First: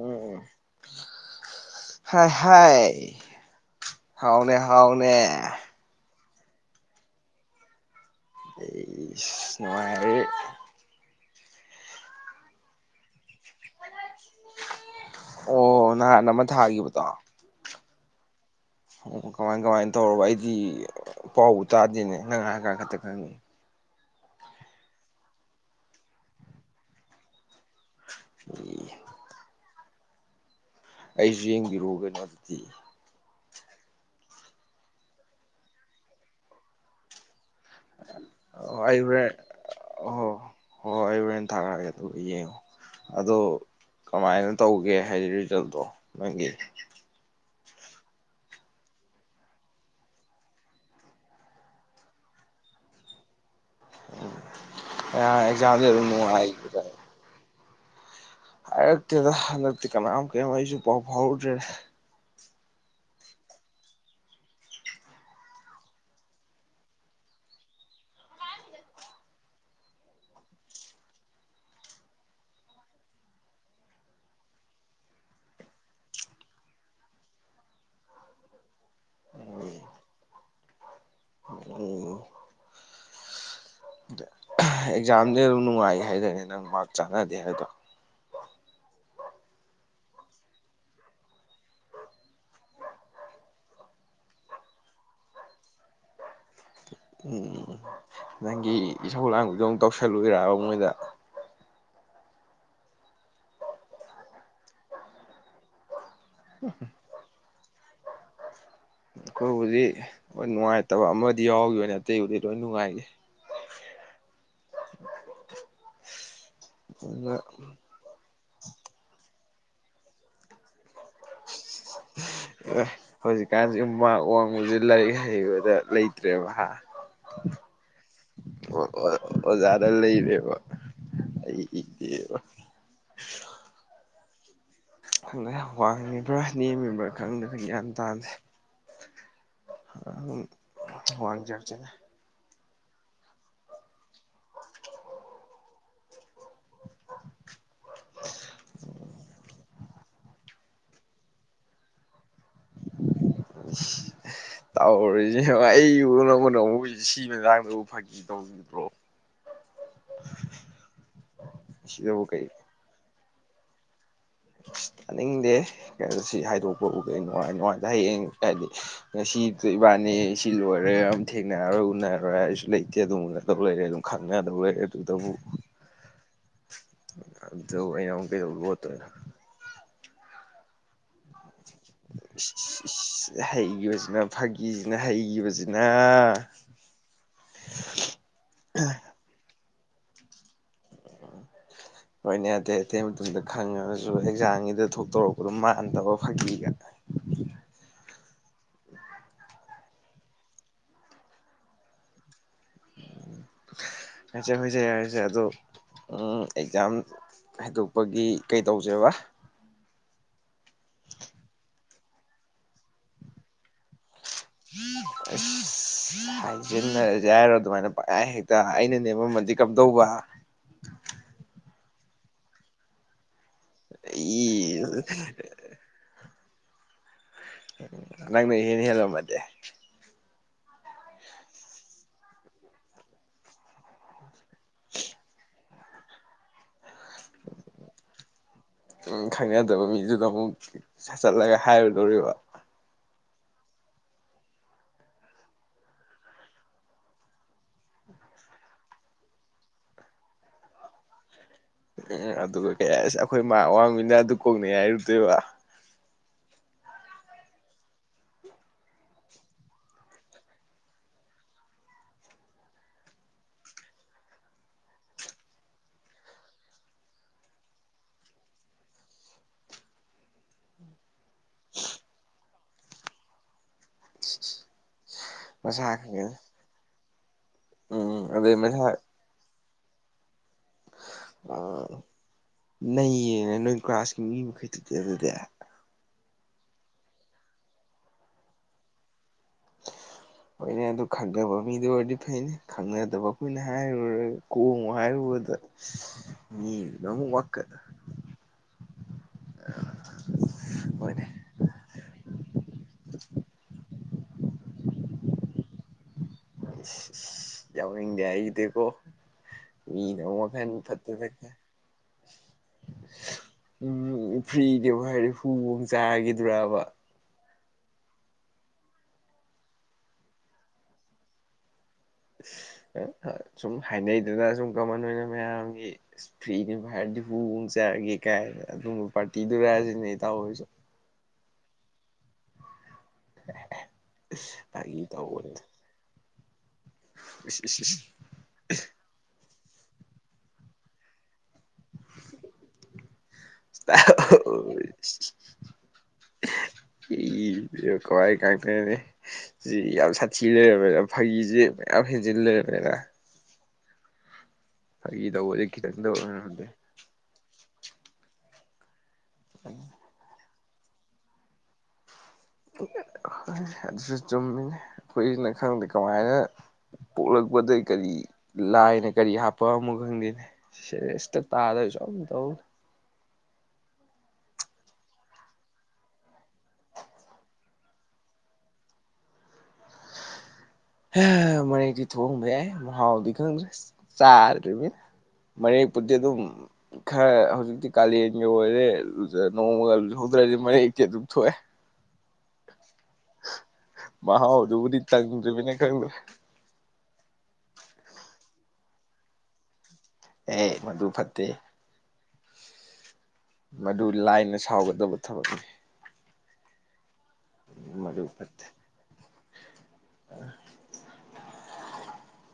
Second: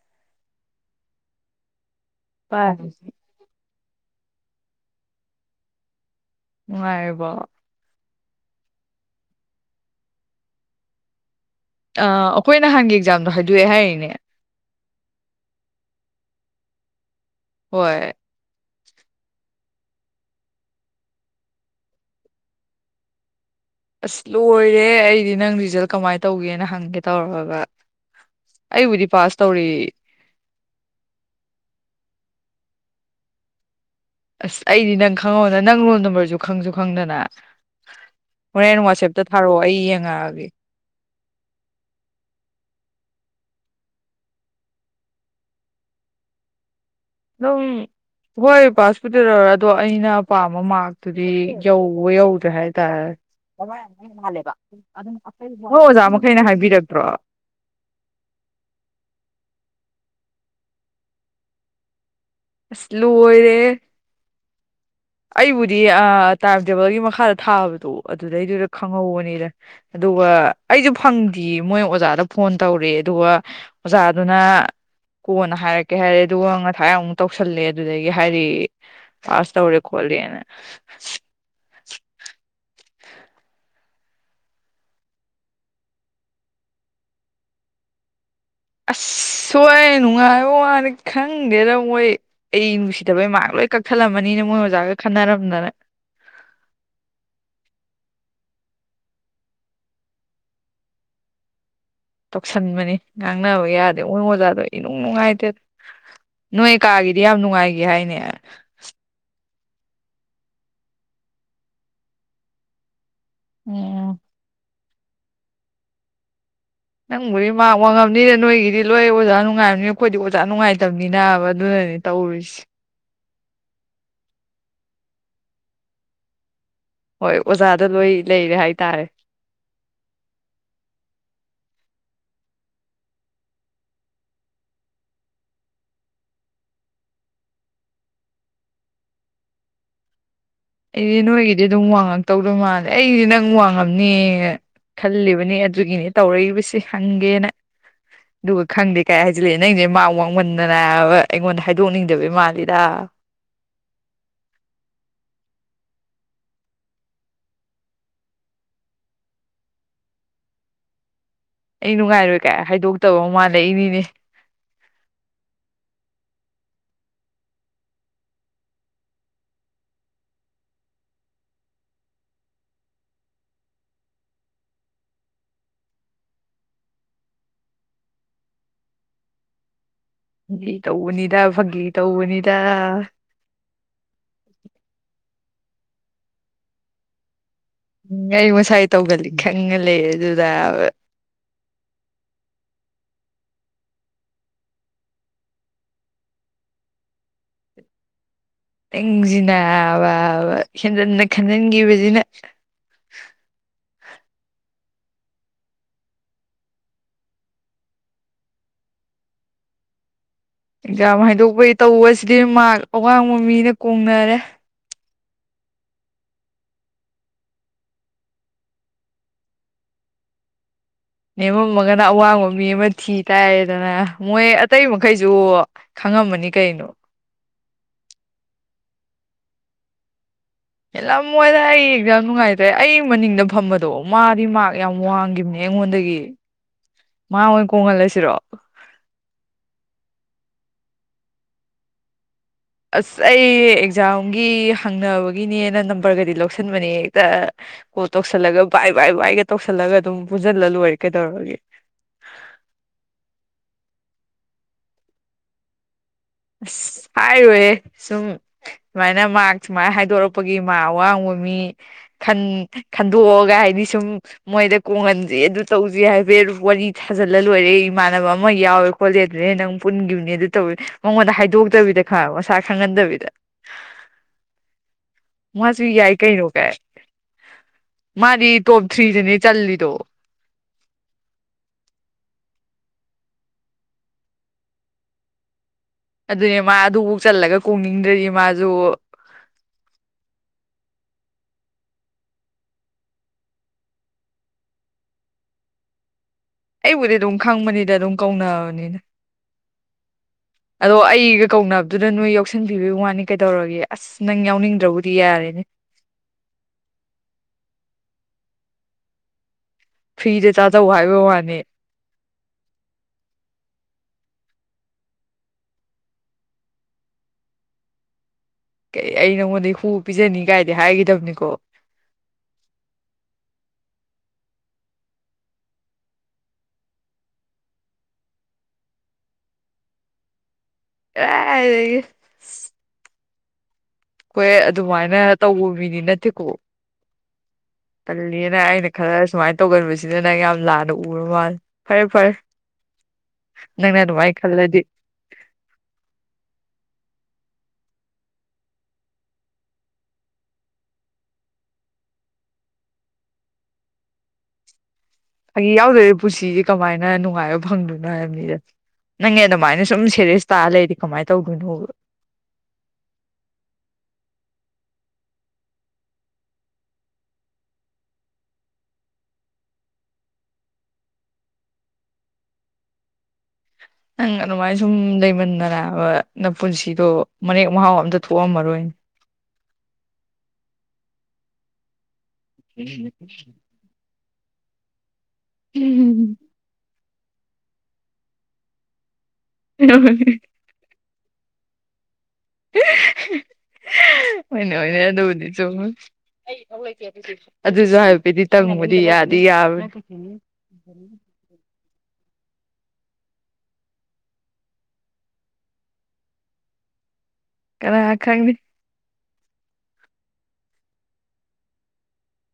ꯎꯝ ꯍꯥ ꯍꯥꯏ ꯄꯥꯏꯁꯤ ꯍꯥꯎꯅꯦ ꯍꯥꯎꯅꯦ ꯅꯨꯡꯉꯥꯏꯔꯤꯕ‌ꯣ ꯑꯩꯏꯁ ꯅꯨꯉꯥꯏꯔꯤ ꯑꯩꯈꯣꯏ ꯅꯍꯥꯟꯒꯤ ꯑꯦꯛꯖꯥꯝꯗꯣ ꯍꯥꯏꯗꯣꯛꯑꯦ ꯍꯥꯏꯔꯤꯅꯦ ꯑꯣ ꯅꯍꯥꯟ ꯑꯃ ꯊꯥꯈꯤꯕꯗꯣ ꯍꯣꯏ ꯑꯣ ꯀꯃꯥꯏ ꯀꯃꯥꯏꯅ ꯇꯧꯔꯕ ꯑꯩꯗꯤ ꯄꯥꯎꯕꯨ ꯇꯥꯗꯦꯅꯦ ꯅꯪ ꯍꯥꯏꯔꯀꯟꯗ ꯈꯛꯇ ꯈꯪꯉꯤ ꯑꯁ ꯂꯣꯏꯔꯦ ꯑꯩꯗꯤ ꯅꯪ ꯔꯤꯖꯜ ꯀꯃꯥꯏꯅ ꯇꯧꯒꯦꯅ ꯍꯪꯒꯦ ꯇꯧꯔꯒ ꯑꯩꯕꯨꯗꯤ ꯄꯥꯁ ꯇꯧꯔꯤ ꯑꯩꯁꯨ ꯌꯦꯡꯕꯤꯔꯛꯎ ꯀꯩꯅꯣ ꯑꯗꯨꯗꯤ ꯑꯁ ꯑꯩꯗꯤ ꯅꯪ ꯈꯪꯍꯧꯅ ꯅꯪ ꯔꯣꯜ ꯅꯝꯕꯔꯁꯨ ꯈꯪꯁꯨ ꯈꯪꯗꯅ ꯑꯣ ꯍꯣꯔꯦꯟꯦꯟ ꯑꯩ ꯋꯥꯆꯦꯞꯇ ꯍꯣꯔꯦꯟ ꯊꯥꯔꯛꯑꯣ ꯑꯩ ꯑꯣ ꯌꯦꯡꯉꯛꯑꯒꯦ ꯍꯣꯏ ꯍ ꯑꯩ ꯍꯣꯔꯦꯟ ꯊꯥꯔꯛꯑꯒꯦ ꯑꯗꯨꯒ ꯌꯦꯡꯉꯣ ꯑꯗꯣ ꯀꯃꯥꯏꯅ ꯇꯧꯒꯦ ꯍꯥꯏ ꯔꯤꯖꯜꯗꯣ ꯅꯪꯒꯤ ꯑꯗꯨꯝ ꯍꯣꯏ ꯄꯥꯁꯕꯨꯇꯤ ꯂꯧꯔꯦ ꯑꯗꯣ ꯑꯩꯅ ꯄꯥꯝꯕ ꯃꯥꯛꯇꯨꯗꯤ ꯌꯧꯕ ꯌꯧꯗ꯭ꯔꯦ ꯍꯥꯏꯇꯥꯔꯦ [unintelligible] ꯑꯦꯛꯖꯥꯝꯁꯦ ꯑꯗꯨꯝ ꯑꯣꯖꯥ ꯃꯈꯩꯅ ꯅꯨꯡꯉꯥꯏꯈꯤꯕ꯭ꯔꯥ ꯍꯥꯏꯕꯤꯔꯛꯇ꯭ꯔꯣ ꯍꯥꯏꯔꯛꯇꯦꯗ ꯍꯟꯗꯛꯇꯤ ꯀꯅꯥꯝ ꯀꯔꯤ ꯑꯩꯁꯨ ꯄꯥꯎ ꯐꯥꯎꯔꯗ꯭ꯔꯦ ꯑꯁ ꯂ‌ꯣꯏꯔ‌ꯦꯍ‌ꯦ ꯑꯩꯕꯨꯗꯤ ꯑꯥ ꯇꯥꯏꯝ ꯇꯦꯕꯜꯒꯤ ꯃꯈꯥꯗ ꯊꯥꯕꯗꯣ ꯑꯗꯨꯗꯩꯗꯨꯗ ꯈꯪꯍꯧꯕꯅꯤꯗ ꯑꯗꯨꯒ ꯑꯩꯁꯨ ꯐꯪꯗꯦ ꯃꯣꯏ ꯑꯣꯖꯥꯗ ꯐꯣꯟ ꯇꯧꯔꯦ ꯑꯗꯨꯒ ꯑꯣꯖꯥꯗꯨꯅ ꯀꯣꯟꯅ ꯍꯥꯏꯔꯛꯀꯦ ꯍꯥꯏꯔꯦ ꯑꯗꯨꯒ ꯉꯁꯥꯏ ꯑꯃꯨꯛ ꯇꯧꯁꯜꯂꯦ ꯑꯗꯨꯗꯒꯤ ꯍꯥꯏꯔꯦ ꯄꯥꯁ ꯇꯧꯔꯦ ꯈꯣꯠꯂꯦꯅ ꯎꯝ ꯑꯦꯛꯖꯥꯝꯗꯤ ꯑꯗꯨꯝ ꯅꯨꯡꯉꯥꯏ ꯍꯥꯏꯗꯥꯏꯅꯦ ꯅꯪ ꯃꯥꯛ ꯆꯥꯟꯅꯗꯦ ꯍꯥꯏꯗꯣ ꯑꯁ ꯁꯣꯏ ꯅꯨꯡꯉꯥꯏꯕ ꯋꯥꯅꯤ ꯈꯪꯗꯦꯗ ꯃꯣꯏ ꯑꯩ ꯅꯨꯡꯁꯤꯗꯕꯩ ꯃꯥꯛ ꯂꯣꯏ ꯀꯛꯊꯠꯂꯝꯃꯅꯤꯅꯦ ꯃꯣꯏ ꯑꯣꯖꯥꯒ ꯈꯟꯅꯔꯝꯗꯅ ꯎꯝ ꯅꯪꯒꯤ ꯏꯁꯧ ꯂꯥꯡꯕꯤꯗꯣ ꯑꯃꯨꯛ ꯇꯧꯁꯤꯜꯂꯨꯏꯔꯕ ꯃꯣꯏꯗ ꯇꯧꯁꯟꯕꯅꯤ ꯉꯥꯡꯅꯕ ꯌꯥꯗꯦ ꯃꯣꯏ ꯑꯣꯖꯥꯗꯣ ꯏꯅꯨꯡ ꯅꯨꯡꯉꯥꯏꯇꯦ ꯅꯣꯏ ꯀꯥꯒꯤ ꯗꯤ ꯌꯥꯝ ꯅꯨꯡꯉꯥꯏꯒꯤ ꯍꯥꯏꯅꯦ ꯑꯩꯈꯣꯏꯕꯨꯗꯤ ꯍꯣꯏ ꯅꯨꯡꯉꯥꯏꯇꯕ ꯑꯃꯗꯤ ꯌꯥꯎꯒꯤꯕꯅꯦ ꯑꯇꯩꯕꯨꯗꯤ ꯂꯣꯏ ꯅꯨꯉꯥꯏꯒꯤ [unintelligible] ꯑꯗꯨꯅ ꯅꯪꯕꯨꯗꯤ ꯃꯥꯛ ꯋꯥꯡꯉꯝꯅꯤꯅꯦ ꯅꯣꯏꯒꯤꯗꯤ ꯂꯣꯏ ꯑꯣꯖꯥ ꯅꯨꯡꯉꯥꯏꯕꯅꯤ ꯑꯩꯈꯣꯏꯗꯤ ꯑꯣꯖꯥ ꯅꯨꯡꯉꯥꯏꯇꯕꯅꯤꯅ ꯑꯗꯨꯅꯅꯦ ꯇꯧꯔꯤꯁꯦ ꯍꯧꯖꯤꯛꯀꯥꯟꯁꯤ ꯃꯥꯛ ꯋꯥꯡꯕꯖꯦ ꯂꯥꯏꯔꯤꯛ ꯍꯩꯕꯗ ꯂꯩꯇ꯭ꯔꯦꯕ ꯍꯥ ꯍꯣꯏ ꯑꯣꯖꯥꯗ ꯂꯣꯏ ꯂꯩꯔꯦ ꯍꯥꯏꯇꯥꯔꯦ ꯑꯣꯖꯥꯗ ꯂꯩꯔꯦꯕ ꯑꯩꯗꯤꯕ ꯈꯪꯗꯦ ꯋꯥꯡꯉꯤꯕ꯭ꯔꯥ ꯅꯦꯝꯃꯤꯕ꯭ꯔꯥ ꯈꯪꯗꯔꯦ ꯒ꯭ꯌꯥꯟ ꯇꯥꯗꯦ [inaudible] ꯑꯩꯗꯤ ꯅꯣꯏꯒꯤꯗꯤ ꯋꯥꯡꯖꯔꯁꯅꯨ ꯑꯗꯨꯝ ꯋꯥꯡꯉꯛ ꯇꯧꯗꯣꯏ ꯃꯥꯜꯂꯦ ꯑꯩꯗꯤ ꯅꯪ ꯋꯥꯡꯉꯝꯅꯦ ꯈꯜꯂꯤꯕꯅꯦ ꯑꯗꯨꯒꯤꯅꯦ ꯇꯧꯔꯛꯏꯕꯁ ꯍꯪꯒꯦꯅ ꯑꯗꯨꯒ ꯈꯪꯗꯦ ꯀꯥꯏ ꯍꯥꯏꯖꯤꯜꯂꯛꯑꯦ ꯅꯪꯖꯦ ꯃꯛ ꯋꯥꯡ ꯃꯟꯗꯅꯕ ꯑꯩꯉꯣꯟꯗ ꯍꯥꯏꯗꯣꯛꯅꯤꯡꯗꯕꯩ ꯃꯥꯜꯂꯤꯗ ꯇꯧꯔꯤꯁꯦ ꯌꯦꯡꯉꯣ ꯑꯩꯕꯨ ꯅꯉꯣꯟꯗ ꯑꯃꯨꯛ ꯁꯤ ꯃꯇꯥꯡꯗꯕꯨ ꯐꯥꯒꯤ ꯇꯧ [inaudible] ꯑꯩ ꯁꯤꯗꯕꯨ ꯅꯨꯡꯉꯥꯏꯔꯣꯏ ꯀꯩ ꯀꯥꯏ ꯍꯥꯏꯗꯣꯛꯇꯕ ꯃꯥꯜꯂꯛꯏꯅꯤꯅꯦ ꯇꯥꯅꯤꯡꯗꯦꯍꯦ ꯀꯩꯅꯣ ꯁꯤ ꯍꯥꯏꯗꯣꯛꯄꯕꯨ ꯀꯩ ꯅꯨꯡꯉꯥꯏ ꯅꯨꯡꯉꯥꯏꯇꯦ ꯍꯌꯦꯡ ꯍꯥꯏꯗꯤ ꯁꯤ ꯏꯕꯥꯅꯤ ꯁꯤ ꯂꯣꯏꯔꯦ ꯑꯗꯨꯝ ꯊꯦꯡꯅꯔꯔꯣꯏ ꯎꯅꯔꯣꯏ ꯍꯥꯏꯁꯨ ꯂꯩꯇꯦ ꯑꯗꯨꯝ ꯌꯅꯗꯧ ꯂꯩꯔꯦ ꯑꯗꯨꯝ ꯈꯪꯅꯥꯗꯧ ꯂꯩꯔꯦ ꯑꯗꯨꯗꯕꯨ ꯑꯗꯨꯗꯕꯨ ꯑꯩꯅ ꯑꯃꯨꯛ ꯀꯩꯗꯧ ꯂꯣꯠꯇꯣꯏꯅꯣ ꯐꯥꯒꯤ ꯇꯧꯕꯅꯤꯗ ꯐꯥꯒꯤ ꯇꯧꯕꯅꯤꯗ ꯍꯩꯒꯤꯕꯁꯤꯅ ꯐꯥꯒꯤꯖꯤꯅ ꯍꯩꯒꯤꯕꯁꯤꯅ ꯑꯩ ꯃꯁꯥꯏ ꯇꯧꯒꯜꯂꯤ ꯈꯪꯉꯥ ꯂꯩꯔꯗꯨꯗꯕ ꯍꯣꯏꯅꯦ ꯑꯇꯩ ꯑꯇꯩ ꯃꯇꯝꯗ ꯈꯪꯉꯒꯁꯨ ꯑꯦꯛꯖꯥꯝꯒꯤꯗ ꯊꯣꯛꯇꯧꯔꯛꯄꯗꯣ ꯃꯥꯟꯗꯕ ꯐꯥꯒꯤꯒ [unintelligible] ꯅꯪꯖꯤꯅꯥꯕꯕ ꯍꯦꯟꯖꯟꯅ ꯈꯟꯖꯟꯒꯤꯕꯖꯤꯅ ꯍꯣꯏꯁꯦ ꯍꯣꯏꯁꯦ ꯌꯥꯔꯦꯁꯦ ꯑꯗꯣ ꯎꯝ ꯑꯦꯛꯖꯥꯝ ꯍꯥꯏꯗꯣꯛꯄꯒꯤ ꯀꯩ ꯇꯧꯁꯦꯕ ꯑꯦꯛꯖꯥꯝ ꯍꯥꯏꯗꯣꯛꯄꯩ ꯇꯧꯕꯁꯤꯗꯤ ꯃꯥꯛ ꯑꯋꯥꯡꯕ ꯃꯤꯅ ꯀꯣꯡꯅꯔꯦ [unintelligible] ꯍꯥꯏꯖꯤꯟꯅꯔꯖꯦ ꯍꯥꯏꯔꯣ ꯑꯗꯨꯃꯥꯏꯅ ꯄꯪꯍꯥꯏ ꯍꯦꯛꯇ ꯑꯩꯅ ꯅꯦꯝꯃꯝꯃꯗꯤ ꯀꯝꯗꯧꯕ ꯅꯦꯝꯃꯝꯃꯒꯅ ꯑꯋꯥꯡꯕ ꯃꯤ ꯑꯃ ꯊꯤ ꯇꯔꯦꯗꯅ ꯃꯣꯏ ꯏ ꯑꯇꯩ ꯃꯈꯩꯁꯨ ꯈꯪꯉꯝꯃꯅꯤ ꯀꯩꯅꯣ ꯅꯪꯅ ꯏꯍꯦꯟ ꯍꯦꯜꯂꯝꯃꯗꯤ ꯍꯦꯜꯂꯝꯃꯣꯏꯗ ꯑꯩ ꯑꯦꯛꯖꯝ ꯅꯨꯡꯉꯥꯏꯇꯦ ꯑꯩ ꯃꯅꯤꯡꯗ ꯐꯝꯕꯗꯣ ꯃꯥꯗꯤ ꯃꯥꯥꯛ ꯌꯥꯝ ꯋꯥꯡꯒꯤꯕꯅꯦ ꯑꯩꯉꯣꯟꯗꯒꯤ ꯃꯥ ꯑꯣꯏꯟ ꯀꯣꯡꯍꯜꯂꯁꯤꯔꯣ ꯎꯝ ꯈꯪꯅꯗꯕ ꯃꯤꯗꯨꯗ ꯑꯃꯨꯛ ꯁꯠꯆꯜꯂꯒ ꯍꯥꯏꯔꯨꯗꯣꯔꯤꯕ ꯑꯁ ꯑꯩ ꯑꯦꯛꯖꯥꯝꯒꯤ ꯍꯪꯅꯕꯒꯤꯅꯦꯅ ꯅꯝꯕꯔꯒꯗꯤ ꯂꯧꯁꯟꯕꯅꯦ ꯍꯦꯛꯇ ꯀꯣꯜ ꯇꯧꯁꯜꯂꯒ ꯚꯏ ꯚꯏ ꯚꯏꯒ ꯇꯧꯁꯜꯂꯒ ꯑꯗꯨꯝ ꯄꯨꯟꯖꯜꯂ ꯂꯣꯏꯔꯦ ꯀꯩꯗꯧꯔꯒꯦ ꯎꯝ ꯑꯗꯨꯒ ꯀꯩ ꯍꯥꯏ ꯑꯁ ꯑꯩꯈꯣꯏ ꯃꯥꯛ ꯑꯋꯥꯡꯕꯤꯅ ꯑꯗꯨ ꯀꯣꯡꯅꯩ ꯍꯥꯏꯔꯨꯗꯣꯏꯕ ꯑꯁ ꯍꯥꯏꯔꯣꯏꯍꯦ ꯁꯨꯝ ꯁꯨꯃꯥꯏꯅ ꯃꯥ ꯁꯨꯃꯥꯏꯅ ꯍꯥꯏꯗꯣꯔꯛꯄꯒꯤ ꯃꯥ ꯑꯋꯥꯡꯕ ꯃꯤ ꯟ ꯈꯟꯗꯣꯛꯑꯒ ꯍꯥꯏꯗꯤ ꯁꯨꯝ ꯃꯣꯏꯗ ꯀꯣꯡꯒꯟꯁꯦ ꯑꯗꯨ ꯇꯧꯁꯦ ꯍꯥꯏꯕꯦ ꯋꯥꯔꯤ ꯊꯥꯖꯜꯂ ꯂꯣꯏꯔꯦ ꯏꯃꯥꯟꯅꯕ ꯑꯃ ꯌꯥꯎꯋꯦ ꯈꯣꯠꯂꯦꯗꯦ ꯅꯪ ꯄꯨꯟꯈꯤꯕꯅꯦ ꯑꯗꯨ ꯇꯧꯋꯦ ꯃꯉꯣꯟꯗ ꯍꯥꯏꯗꯣꯛꯇꯕꯤꯗ ꯈꯔ ꯃꯁꯥ ꯈꯪꯍꯟꯗꯕꯤꯗ ꯃꯁꯥ ꯃꯥꯁꯨ ꯌꯥꯏ ꯈꯪꯉꯦ ꯀꯩꯅꯣ ꯀ ꯎꯝ ꯃꯥꯗꯤ ꯑꯗꯩ ꯇꯣꯞ ꯃꯁꯥ ꯊ꯭ꯔꯤꯁꯤꯅꯦ ꯆꯜꯂꯤꯜꯂꯤꯗꯣ ꯑ ꯅ ꯌꯦꯡꯉꯦ ꯅꯣꯏ ꯀ꯭ꯂꯥꯁꯀꯤ ꯃꯤ ꯃꯈꯩꯗꯨꯗꯤ ꯑꯗꯨꯗꯤ ꯑꯗꯨꯅꯦ ꯃꯥ ꯑꯗꯨꯐꯧ ꯆꯜꯂꯒ ꯀꯣꯡꯅꯤꯡꯗ꯭ꯔꯗꯤ ꯃꯥꯁꯨ [unintelligible] ꯍꯣꯏꯅꯦ ꯑꯗꯨ ꯈꯪꯅꯕ ꯃꯤꯗꯨ ꯑꯣꯏꯔꯗꯤ ꯐꯩꯅꯦ ꯈꯪꯅꯗꯕ ꯑꯩꯈꯣꯏꯅ ꯍꯥꯏꯔꯨꯔꯒ ꯀꯣꯡꯉꯣ ꯍꯥꯏꯔꯨꯕꯗ [unintelligible] ꯑꯩꯕꯨꯗꯤ ꯑꯃꯨꯛ ꯑꯗꯨꯝ ꯋꯥꯀꯠ ꯈꯪꯕꯅꯤꯗ ꯑꯗꯨꯝ ꯀꯧꯔꯕꯅꯤꯅ ꯑꯗꯣ ꯃꯣꯏꯅ ꯑꯩꯒ ꯀꯧꯅꯕꯗꯨꯅ ꯅꯣꯏ ꯌꯥꯎꯁꯟꯕꯤꯕ ꯋꯥꯅꯤ ꯀꯩꯗꯧꯔꯒꯦ ꯑꯁ ꯅꯪ ꯌꯥꯎꯅꯤꯡꯗ꯭ꯔꯕꯨꯗꯤ ꯌꯥꯔꯦꯅꯦ ꯌꯥꯎꯅꯤꯡ ꯌꯥ ꯏꯗꯀꯣ ꯃꯤ ꯅꯃ ꯐ꯭ꯔꯤꯗ ꯐꯅꯤ ꯆꯥꯖꯧ ꯍꯥꯏꯕ ꯐꯠꯇꯒ ꯋꯥꯅꯤ ꯎꯝ ꯐ꯭ꯔꯤꯅꯦꯕ ꯍꯥꯏꯔꯦ ꯍꯨꯕ ꯆꯥꯈꯤꯗ꯭ꯔꯕ ꯀ ꯑꯩ ꯅꯪꯉꯣꯟꯗꯩ ꯍꯨ ꯄꯤꯖꯅꯤ ꯀꯥꯏꯗꯤ ꯍꯥꯏꯈꯤꯗꯕꯅꯤꯀꯣ ꯁꯨꯝ ꯍꯥꯏꯅꯩꯗꯅ ꯁꯨꯝ ꯀꯃꯟ ꯑꯣꯏꯅ ꯃꯌꯥꯝꯒꯤ ꯐ꯭ꯔꯤꯅꯤ ꯐꯚꯔꯗꯤ ꯍꯨꯣꯡ ꯆꯔꯒꯦ ꯀꯥꯏ ꯑꯗꯨ ꯄꯥꯔꯇꯤꯗꯨꯔꯛꯑꯁꯤꯅꯦ ꯇꯥꯣꯏꯁꯨ ꯑꯦꯔꯒ ꯑꯗꯨꯝ ꯍꯈꯣꯏ ꯑꯗꯨꯃꯥꯏꯅ ꯇꯧꯕ ꯃꯤꯅꯤ ꯅꯠꯇꯦꯀꯣ [unintelligible] ꯀꯜꯂꯤꯅ ꯑꯩꯅ ꯈꯔ ꯁꯨꯃꯥꯏꯅ ꯇꯧꯒꯟꯕꯁꯤꯗ ꯅꯪ ꯌꯥꯝ ꯂꯥꯟꯅ ꯎꯔꯕ ꯃꯥꯂꯦ ꯐꯔꯦ ꯐꯔꯦ ꯅꯪꯅ ꯑꯗꯨꯃꯥꯏ ꯈꯜꯂꯗꯤ ꯏ ꯀꯋꯥꯏ ꯀꯇꯅꯦ ꯁꯤ ꯌꯥꯝ ꯁꯥꯊꯤ ꯂꯩꯔꯕꯃꯦꯅ ꯐꯥꯒꯤꯁꯤ ꯃꯌꯥꯝ ꯍꯦꯟꯖꯤꯟ ꯂꯩꯔꯕꯅꯤꯅ ꯐꯥꯒꯤ ꯇꯧꯕꯁꯦ ꯑꯩ ꯈꯤꯇꯪꯗ ꯌꯥꯎꯗꯔꯤꯦ ꯄꯨꯟꯁꯤꯁꯦ ꯑꯣꯏꯔꯝꯗꯦ ꯀꯃꯥꯏꯅ ꯅꯨꯡꯉꯥꯏꯕ ꯐꯪꯗꯣꯏꯅ ꯍꯥꯏꯕ ꯃꯤꯗ ꯅꯪꯉ ꯑꯗꯨꯃꯥꯏꯅ ꯁꯨꯝꯦ ꯇꯥ ꯂꯩꯗꯤ ꯀꯃꯥꯏꯅ ꯇꯧꯗꯣꯏꯅꯣꯕ ꯑꯗꯨꯁꯨ ꯆꯨꯝꯃꯤꯅꯦ ꯑꯩꯈꯨꯏꯅ ꯈꯪꯗꯦ ꯀꯃꯥꯏꯅ ꯄꯣꯛꯂꯛꯄꯗ ꯀꯔꯤ ꯂꯥꯏꯅ ꯀꯔꯤ ꯍꯥꯞꯄ ꯑꯃ ꯈꯪꯗꯦꯅꯦ ꯁꯤꯦꯁ ꯇ ꯇꯥꯔ ꯆꯝꯗꯧ ꯅꯪ ꯑꯗꯨꯃꯥꯏꯅ ꯁꯨꯝ ꯂꯩꯃꯤꯟꯅꯔꯕ ꯅꯪ ꯄꯨꯟꯁꯤꯗꯣ ꯃꯔꯦꯛ ꯃꯍꯥꯎ ꯑꯝꯇ ꯊꯣꯛꯑꯝꯃꯔꯣꯏꯅꯦ ꯃꯅꯤꯒꯤ ꯊ ꯍ ꯃ ꯃꯑꯣ ꯀꯒ꯭ꯔꯦꯁ ꯆ ꯃꯅꯤ ꯄꯨꯗꯤ ꯑꯗꯨꯝ ꯈꯔ ꯍꯧꯖꯤꯛꯇꯤ ꯀꯥꯂꯦꯟꯒꯤ ꯑꯣꯏꯔꯦ ꯅꯣꯡꯃꯒ ꯂꯨꯖꯍꯧꯗ꯭ꯔꯗꯤ ꯃꯔꯛꯇꯤ ꯑꯗꯨꯝ ꯊꯣꯛꯑꯦ ꯃꯥ ꯍꯣꯏꯅꯦ ꯑꯗꯨꯗꯕꯨꯗꯤ ꯍꯣꯏꯅꯦ ꯑꯗꯨꯕꯨꯗꯤ ꯇꯗꯃꯤꯅꯦ ꯆꯨꯝꯃꯤ ꯈꯔ ꯑꯗꯨꯁꯨ ꯍꯥꯏꯕ ꯄꯗꯤ ꯇꯪꯕꯗꯤ ꯌꯥꯗꯤ ꯌꯥꯕ ꯑꯦ ꯃꯗꯨ ꯐꯠꯇꯦ ꯃꯗꯨ ꯂꯥꯏꯅ ꯁꯥꯎꯒꯗꯕ ꯊꯕꯛꯅꯤ ꯀꯅꯥ ꯃꯗꯨ ꯈꯪꯅꯤ ꯐꯔꯠꯇ ꯑ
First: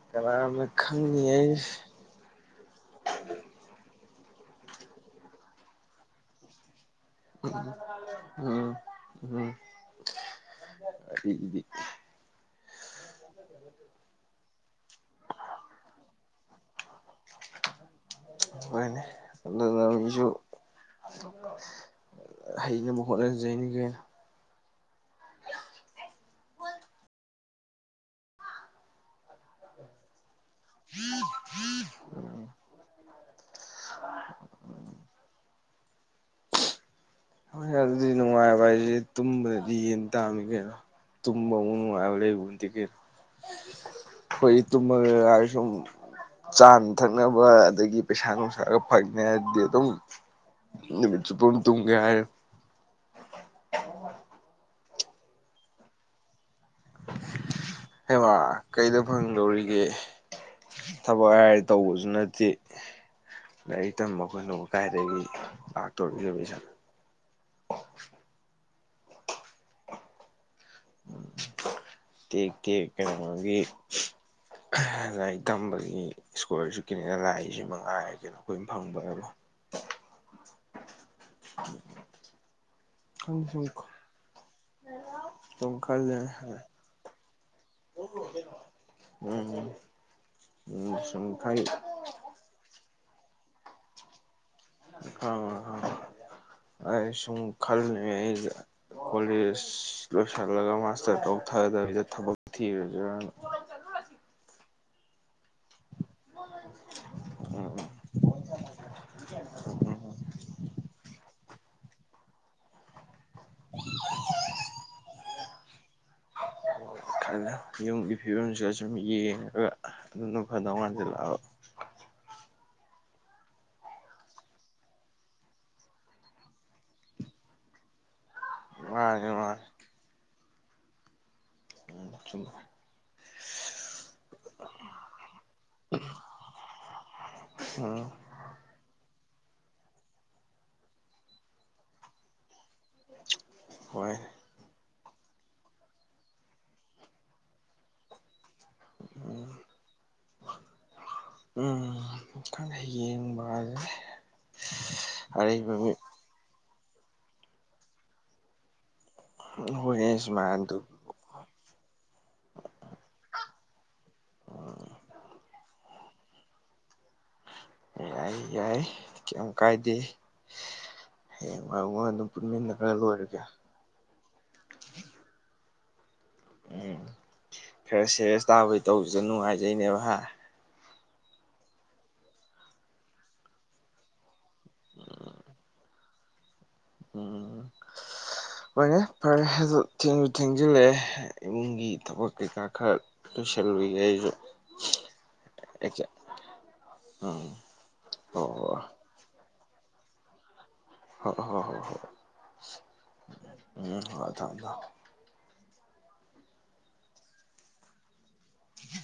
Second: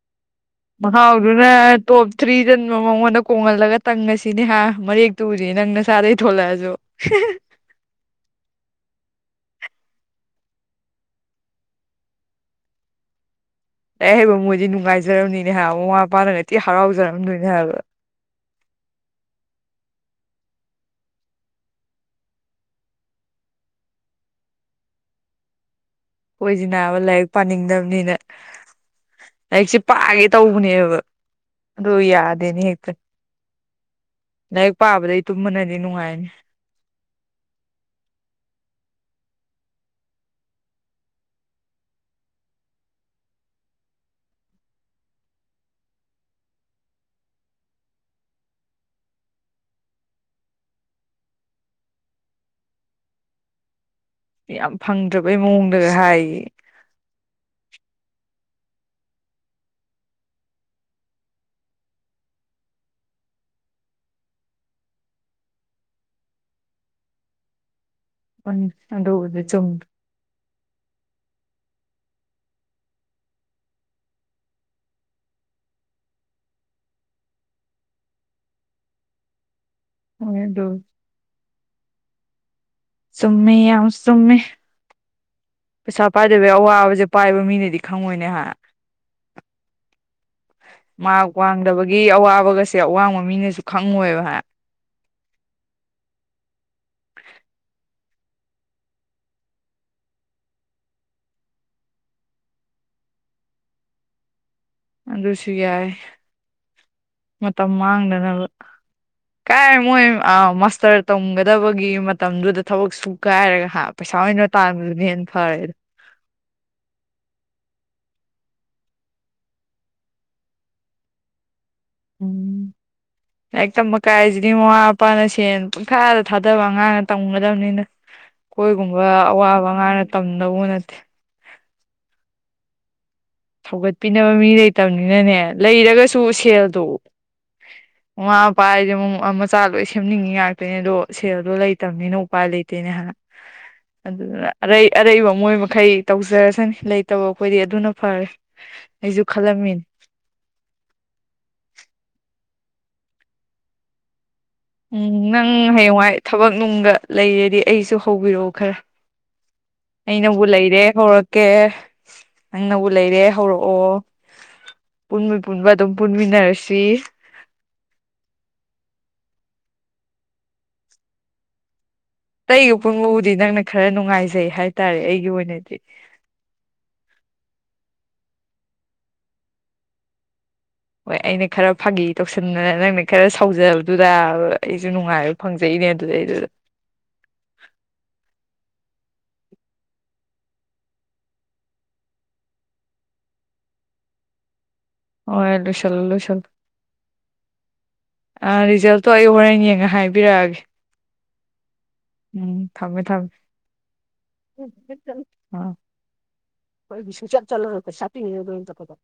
ꯀꯔ ꯍꯥꯎꯗ ꯅ ꯇꯣꯞ ꯊ꯭ꯔꯤꯗ ꯃꯉꯣꯟꯗ ꯀꯣꯡꯍꯜꯂꯒ ꯇꯪꯉꯁꯤꯅꯦ ꯍꯥ ꯃꯔꯦꯛꯇꯨ ꯎꯔꯤ ꯅꯪ ꯅꯁꯥꯗꯒꯤꯩ ꯊꯣꯛꯣꯂꯛꯑꯁꯨ [unintelligible] ꯎꯝ ꯎꯝ ꯑꯩ ꯍꯕ ꯃꯣꯏꯗꯤ ꯅꯨꯡꯉꯥꯏꯖꯔꯝꯅꯤꯅꯦ ꯍꯥꯏ ꯃꯃꯥ ꯃꯄꯥꯅꯇꯤ ꯍꯔꯥꯎꯖꯔꯝꯗꯣꯏꯅꯦ ꯍꯥꯏꯕꯗꯣ ꯅꯦ ꯍꯩꯅꯅꯕ ꯍꯣꯠꯅꯖꯅꯤ ꯀꯅ ꯑꯣꯏꯣꯏꯁꯤꯅꯥꯕ ꯂꯥꯏꯔꯤꯛ ꯄꯥꯅꯤꯡꯗꯕꯅꯤꯅ ꯍꯛꯁꯦ ꯄꯥꯒꯦ ꯇꯧꯕꯅꯦꯕ ꯑꯗꯨ ꯌꯥꯗꯦꯅꯦ ꯍꯦꯛꯇ ꯑ ꯂꯥꯏꯔꯤꯛ ꯄꯥꯕꯗꯩ ꯇꯨꯝꯃꯅꯗꯤ ꯅꯨꯡꯉꯥꯏꯅꯤ ꯍꯣꯏ ꯑꯗꯨꯗꯤ ꯅꯨꯡꯉꯥꯏꯕ ꯍꯥꯏꯁꯦ ꯇꯨꯝꯕꯗꯗꯤ ꯌꯦꯟ ꯇꯥꯝꯃꯤ ꯀꯩꯅꯣ ꯇꯨꯝꯝꯕ ꯎ ꯍꯦ ꯍꯟꯗꯒꯦꯔ ꯍꯣꯏ ꯇꯃꯁꯨ ꯆꯥꯅ ꯊꯛꯅꯕ ꯑꯗꯒꯤ ꯄꯩꯁꯥ ꯅꯨꯡꯁꯥꯒ ꯐꯪꯅꯤ ꯍꯥꯏꯗꯤ ꯑꯗꯨꯝ ꯅꯨꯃꯤꯠꯁꯨ ꯄꯟ ꯇꯨꯒꯦꯏ ꯌꯥꯝ ꯐꯪꯗ꯭ꯔꯕꯩ ꯃꯑꯣꯡꯗ ꯍꯥꯏ ꯍꯦꯃ ꯀꯩꯗ ꯐꯪꯗꯧꯔꯤꯒꯦ ꯊꯕꯛ ꯍꯥꯏꯔ ꯇꯧꯕꯁꯨ ꯅꯠꯇꯦ ꯂꯥꯏꯔꯤꯛ ꯇꯝꯕ ꯑꯩꯈꯣꯏꯅꯣꯡ ꯀꯥꯏꯗꯒꯤ ꯂꯥꯛꯇꯧꯔꯛꯗꯕ ꯏꯁꯥ ꯑꯣꯟ ꯆꯗꯦ ꯆꯨꯝ ꯊ ꯀꯦ ꯀꯃꯒꯤ ꯂꯥꯏꯔꯤꯛ ꯇꯝꯕꯒꯤ ꯏꯁꯀꯣꯔꯁꯨ ꯀꯅꯦ ꯂꯥꯏꯁꯤ ꯃꯉꯥ ꯍꯥꯏꯔ ꯀꯩꯅꯣ ꯑꯩꯈꯣꯏ ꯐꯪꯕꯅꯦꯕ ꯍꯣꯏ ꯑꯗꯨꯣ [unintelligible] ꯈꯪ ꯁꯨꯝꯃꯦ ꯁꯨꯝ ꯌꯥꯝ ꯆꯨꯝꯃꯦ ꯁꯨꯝ ꯄꯩꯁꯥ ꯈꯜꯂꯦ ꯄꯥꯏꯗꯕꯒꯤ ꯑꯋꯥꯕꯁꯦ ꯄꯥꯏꯕ ꯃꯤꯅꯗꯤ ꯈꯪꯉꯣꯏꯅꯦ ꯍꯥꯏ ꯎꯝ ꯎꯝ ꯁꯪꯈꯥꯏ ꯒꯤ ꯑꯋꯥꯕꯒꯁꯦ ꯑꯋꯥꯡꯕ ꯃꯤꯅꯁꯨ ꯈꯪꯉꯣꯏꯕ ꯍꯥꯏ ꯍ ꯑꯩꯁꯨꯨꯝ ꯈꯔ ꯀꯣ ꯂ ꯁ ꯃꯥꯇꯣꯛ ꯊ ꯊ ꯑꯗꯨꯁꯨ ꯌꯥꯏ ꯃꯇꯝ ꯎꯝ ꯃꯥꯡꯗꯅꯕ ꯀꯥꯏ ꯃꯣꯏ ꯑ ꯃꯥꯁꯇꯔ ꯇꯝꯒꯗꯕꯒꯤ ꯃꯇꯝꯗꯨꯗ ꯊꯕꯛ ꯁꯨ ꯀꯥꯏꯔꯒ ꯍꯥ ꯄꯩꯁꯥ ꯑꯣꯏꯅ ꯇꯥꯟꯕꯗꯨꯅ ꯍꯦ ꯐꯔꯦ ꯊꯪ ꯌꯨꯝꯒꯤ ꯐꯤꯕꯝꯁꯤꯒ ꯁꯨꯝ ꯌꯦꯡꯉꯒ ꯑꯗꯨꯅꯝ ꯐꯗꯧꯀꯥꯟꯁꯤꯜꯂꯥꯛꯑꯕ ꯎꯝ ꯂꯥꯏꯔꯤꯛ ꯇꯝꯕ ꯀꯥꯏꯔꯤꯁꯤꯗꯤ ꯃꯃꯥ ꯃꯄꯥꯅ ꯁꯦꯟ ꯄꯨꯡꯈꯥꯗ ꯊꯥꯗꯕ ꯑꯉꯥꯡꯅ ꯇꯝꯒꯗꯕꯅꯤꯅ ꯀꯣꯏꯒꯨꯝꯕ ꯃꯥꯅꯤ ꯃꯥꯅꯤ ꯑꯋꯥꯕ ꯉꯥꯅ ꯇꯝꯗꯕꯨ ꯅꯠꯇꯦ ꯎꯨꯝ ꯊꯧꯒꯠꯄꯤꯅꯕ ꯃꯤ ꯂꯩꯇꯕꯅꯤꯅꯅꯦ ꯂꯩꯔꯒꯁꯨ ꯁꯦꯜꯗꯣ ꯎꯝ ꯃꯃꯥ ꯃꯄꯥ ꯍꯥꯏꯗꯤꯦ ꯑꯃꯛ ꯃꯆꯥ ꯂꯣꯏ ꯁꯦꯝꯅꯤꯡꯉꯤ ꯉꯥꯛꯇꯣꯏꯅꯦ ꯑꯗꯣ ꯁꯦꯜꯗꯣ ꯂꯩꯇꯕꯅꯤꯅ ꯎꯄꯥꯏ ꯂꯩꯇꯦꯅꯦ ꯍꯣꯏ ꯑꯗꯨꯗꯨꯅ ꯑꯔꯩ ꯑꯔꯩꯕ ꯃꯣꯏ ꯃꯈꯩ ꯇꯧꯖꯔꯁꯅꯤ ꯂꯩꯇꯕ ꯑꯩꯈꯣꯏꯗꯤ ꯑꯗꯨꯅ ꯐꯔꯦ ꯑꯩꯁꯨ ꯎꯝ ꯈꯜꯂꯝꯃꯤꯅꯤ ꯎꯝꯪ ꯌꯦꯡꯕ ꯑꯗꯨ ꯎꯝ ꯅꯪ ꯍꯌꯦꯡꯋꯥꯏ ꯊꯕꯛ ꯅꯨꯡꯗ ꯂꯩꯔꯗꯤ ꯑꯩꯁꯨ ꯍꯧꯕꯤꯔꯛꯑꯣ ꯈꯔ ꯍꯣꯏꯅꯦ ꯑꯩꯅꯕꯨ ꯁꯨꯃꯥꯏꯅ ꯗꯨ ꯂꯩꯔꯦ ꯍꯧꯔꯛꯀꯦ ꯅꯪꯅꯕꯨ ꯂꯩꯔꯦ ꯍꯧꯔꯛꯑꯣ ꯄꯨꯟꯃꯤ ꯄꯨꯟꯕ ꯑꯗꯨꯝ ꯄꯨꯟꯃꯤꯟꯅꯔꯁꯤ ꯌꯥꯏ ꯌꯥꯏ ꯌꯥꯝ ꯀꯥꯏꯗꯦ ꯍꯌꯦꯡ ꯃꯔ ꯑꯗꯨꯝ ꯑꯩꯇꯩꯒꯤ ꯄꯨꯟꯃꯤꯟꯅꯔꯒ ꯈꯨꯡꯎꯕꯨꯗꯤ ꯂꯣꯏꯔꯒꯦ ꯅꯪꯅ ꯈꯔ ꯅꯨꯡꯉꯥꯏꯖꯩ ꯍꯥꯏꯇꯥꯔꯦ ꯑꯩꯒꯤ ꯑꯣꯏꯅꯗꯤ ꯎꯝ ꯈꯔ ꯁꯦꯔꯦꯁ ꯇꯥꯕꯩ ꯇꯧꯕꯁꯨ ꯅꯨꯡꯉꯥꯏꯖꯩꯅꯦꯕ ꯍꯥꯏ ꯍꯣꯏ ꯑꯩꯅ ꯈꯔ ꯐꯥꯒꯤ ꯇꯧꯁꯟꯗꯅ ꯅꯪꯅ ꯈꯔ ꯁꯧꯖꯕꯗꯨꯗ ꯑꯩꯁꯨ ꯅꯨꯡꯉꯥꯏꯔ ꯐꯪꯖꯩꯅꯦ ꯑꯗꯨꯗꯩꯗꯨꯗ ꯎꯝ ꯍꯣꯏꯅꯦ ꯐꯔꯦꯁꯨ ꯊꯦꯡꯖꯤꯜꯂꯛꯑꯦ ꯏꯃꯨꯡꯒꯤ ꯊꯕꯛ ꯀꯩꯀꯥ ꯈꯔ ꯂꯣꯢꯁꯤꯟꯂꯨꯈꯤꯒꯦ ꯑꯩꯁꯨ ꯍꯣꯢ ꯂꯣꯏꯁꯤꯜꯂꯣ ꯑꯦꯛꯖꯥꯝ ꯂꯣꯏꯁꯤꯜꯂꯣ ꯎꯝ ꯍꯣ ꯍꯣ ꯔꯤꯖꯜꯇꯣ ꯑꯩ ꯍꯣꯔꯦꯟ ꯌꯦꯡꯉ ꯍꯥꯏꯕꯤꯔꯛꯑꯒꯦ ꯍꯣꯏ ꯍꯣꯏ ꯍꯣꯏ ꯍꯣꯏ ꯎꯝ ꯊꯝꯃꯦ ꯊꯝꯃꯦ ꯎꯝ ꯍꯣꯏ ꯊꯝꯃꯦ ꯊꯝꯃꯦ ꯑꯩꯣꯏ ꯁꯆꯠ ꯆꯂꯔꯣ ꯁꯥꯄꯤꯣ [inaudible]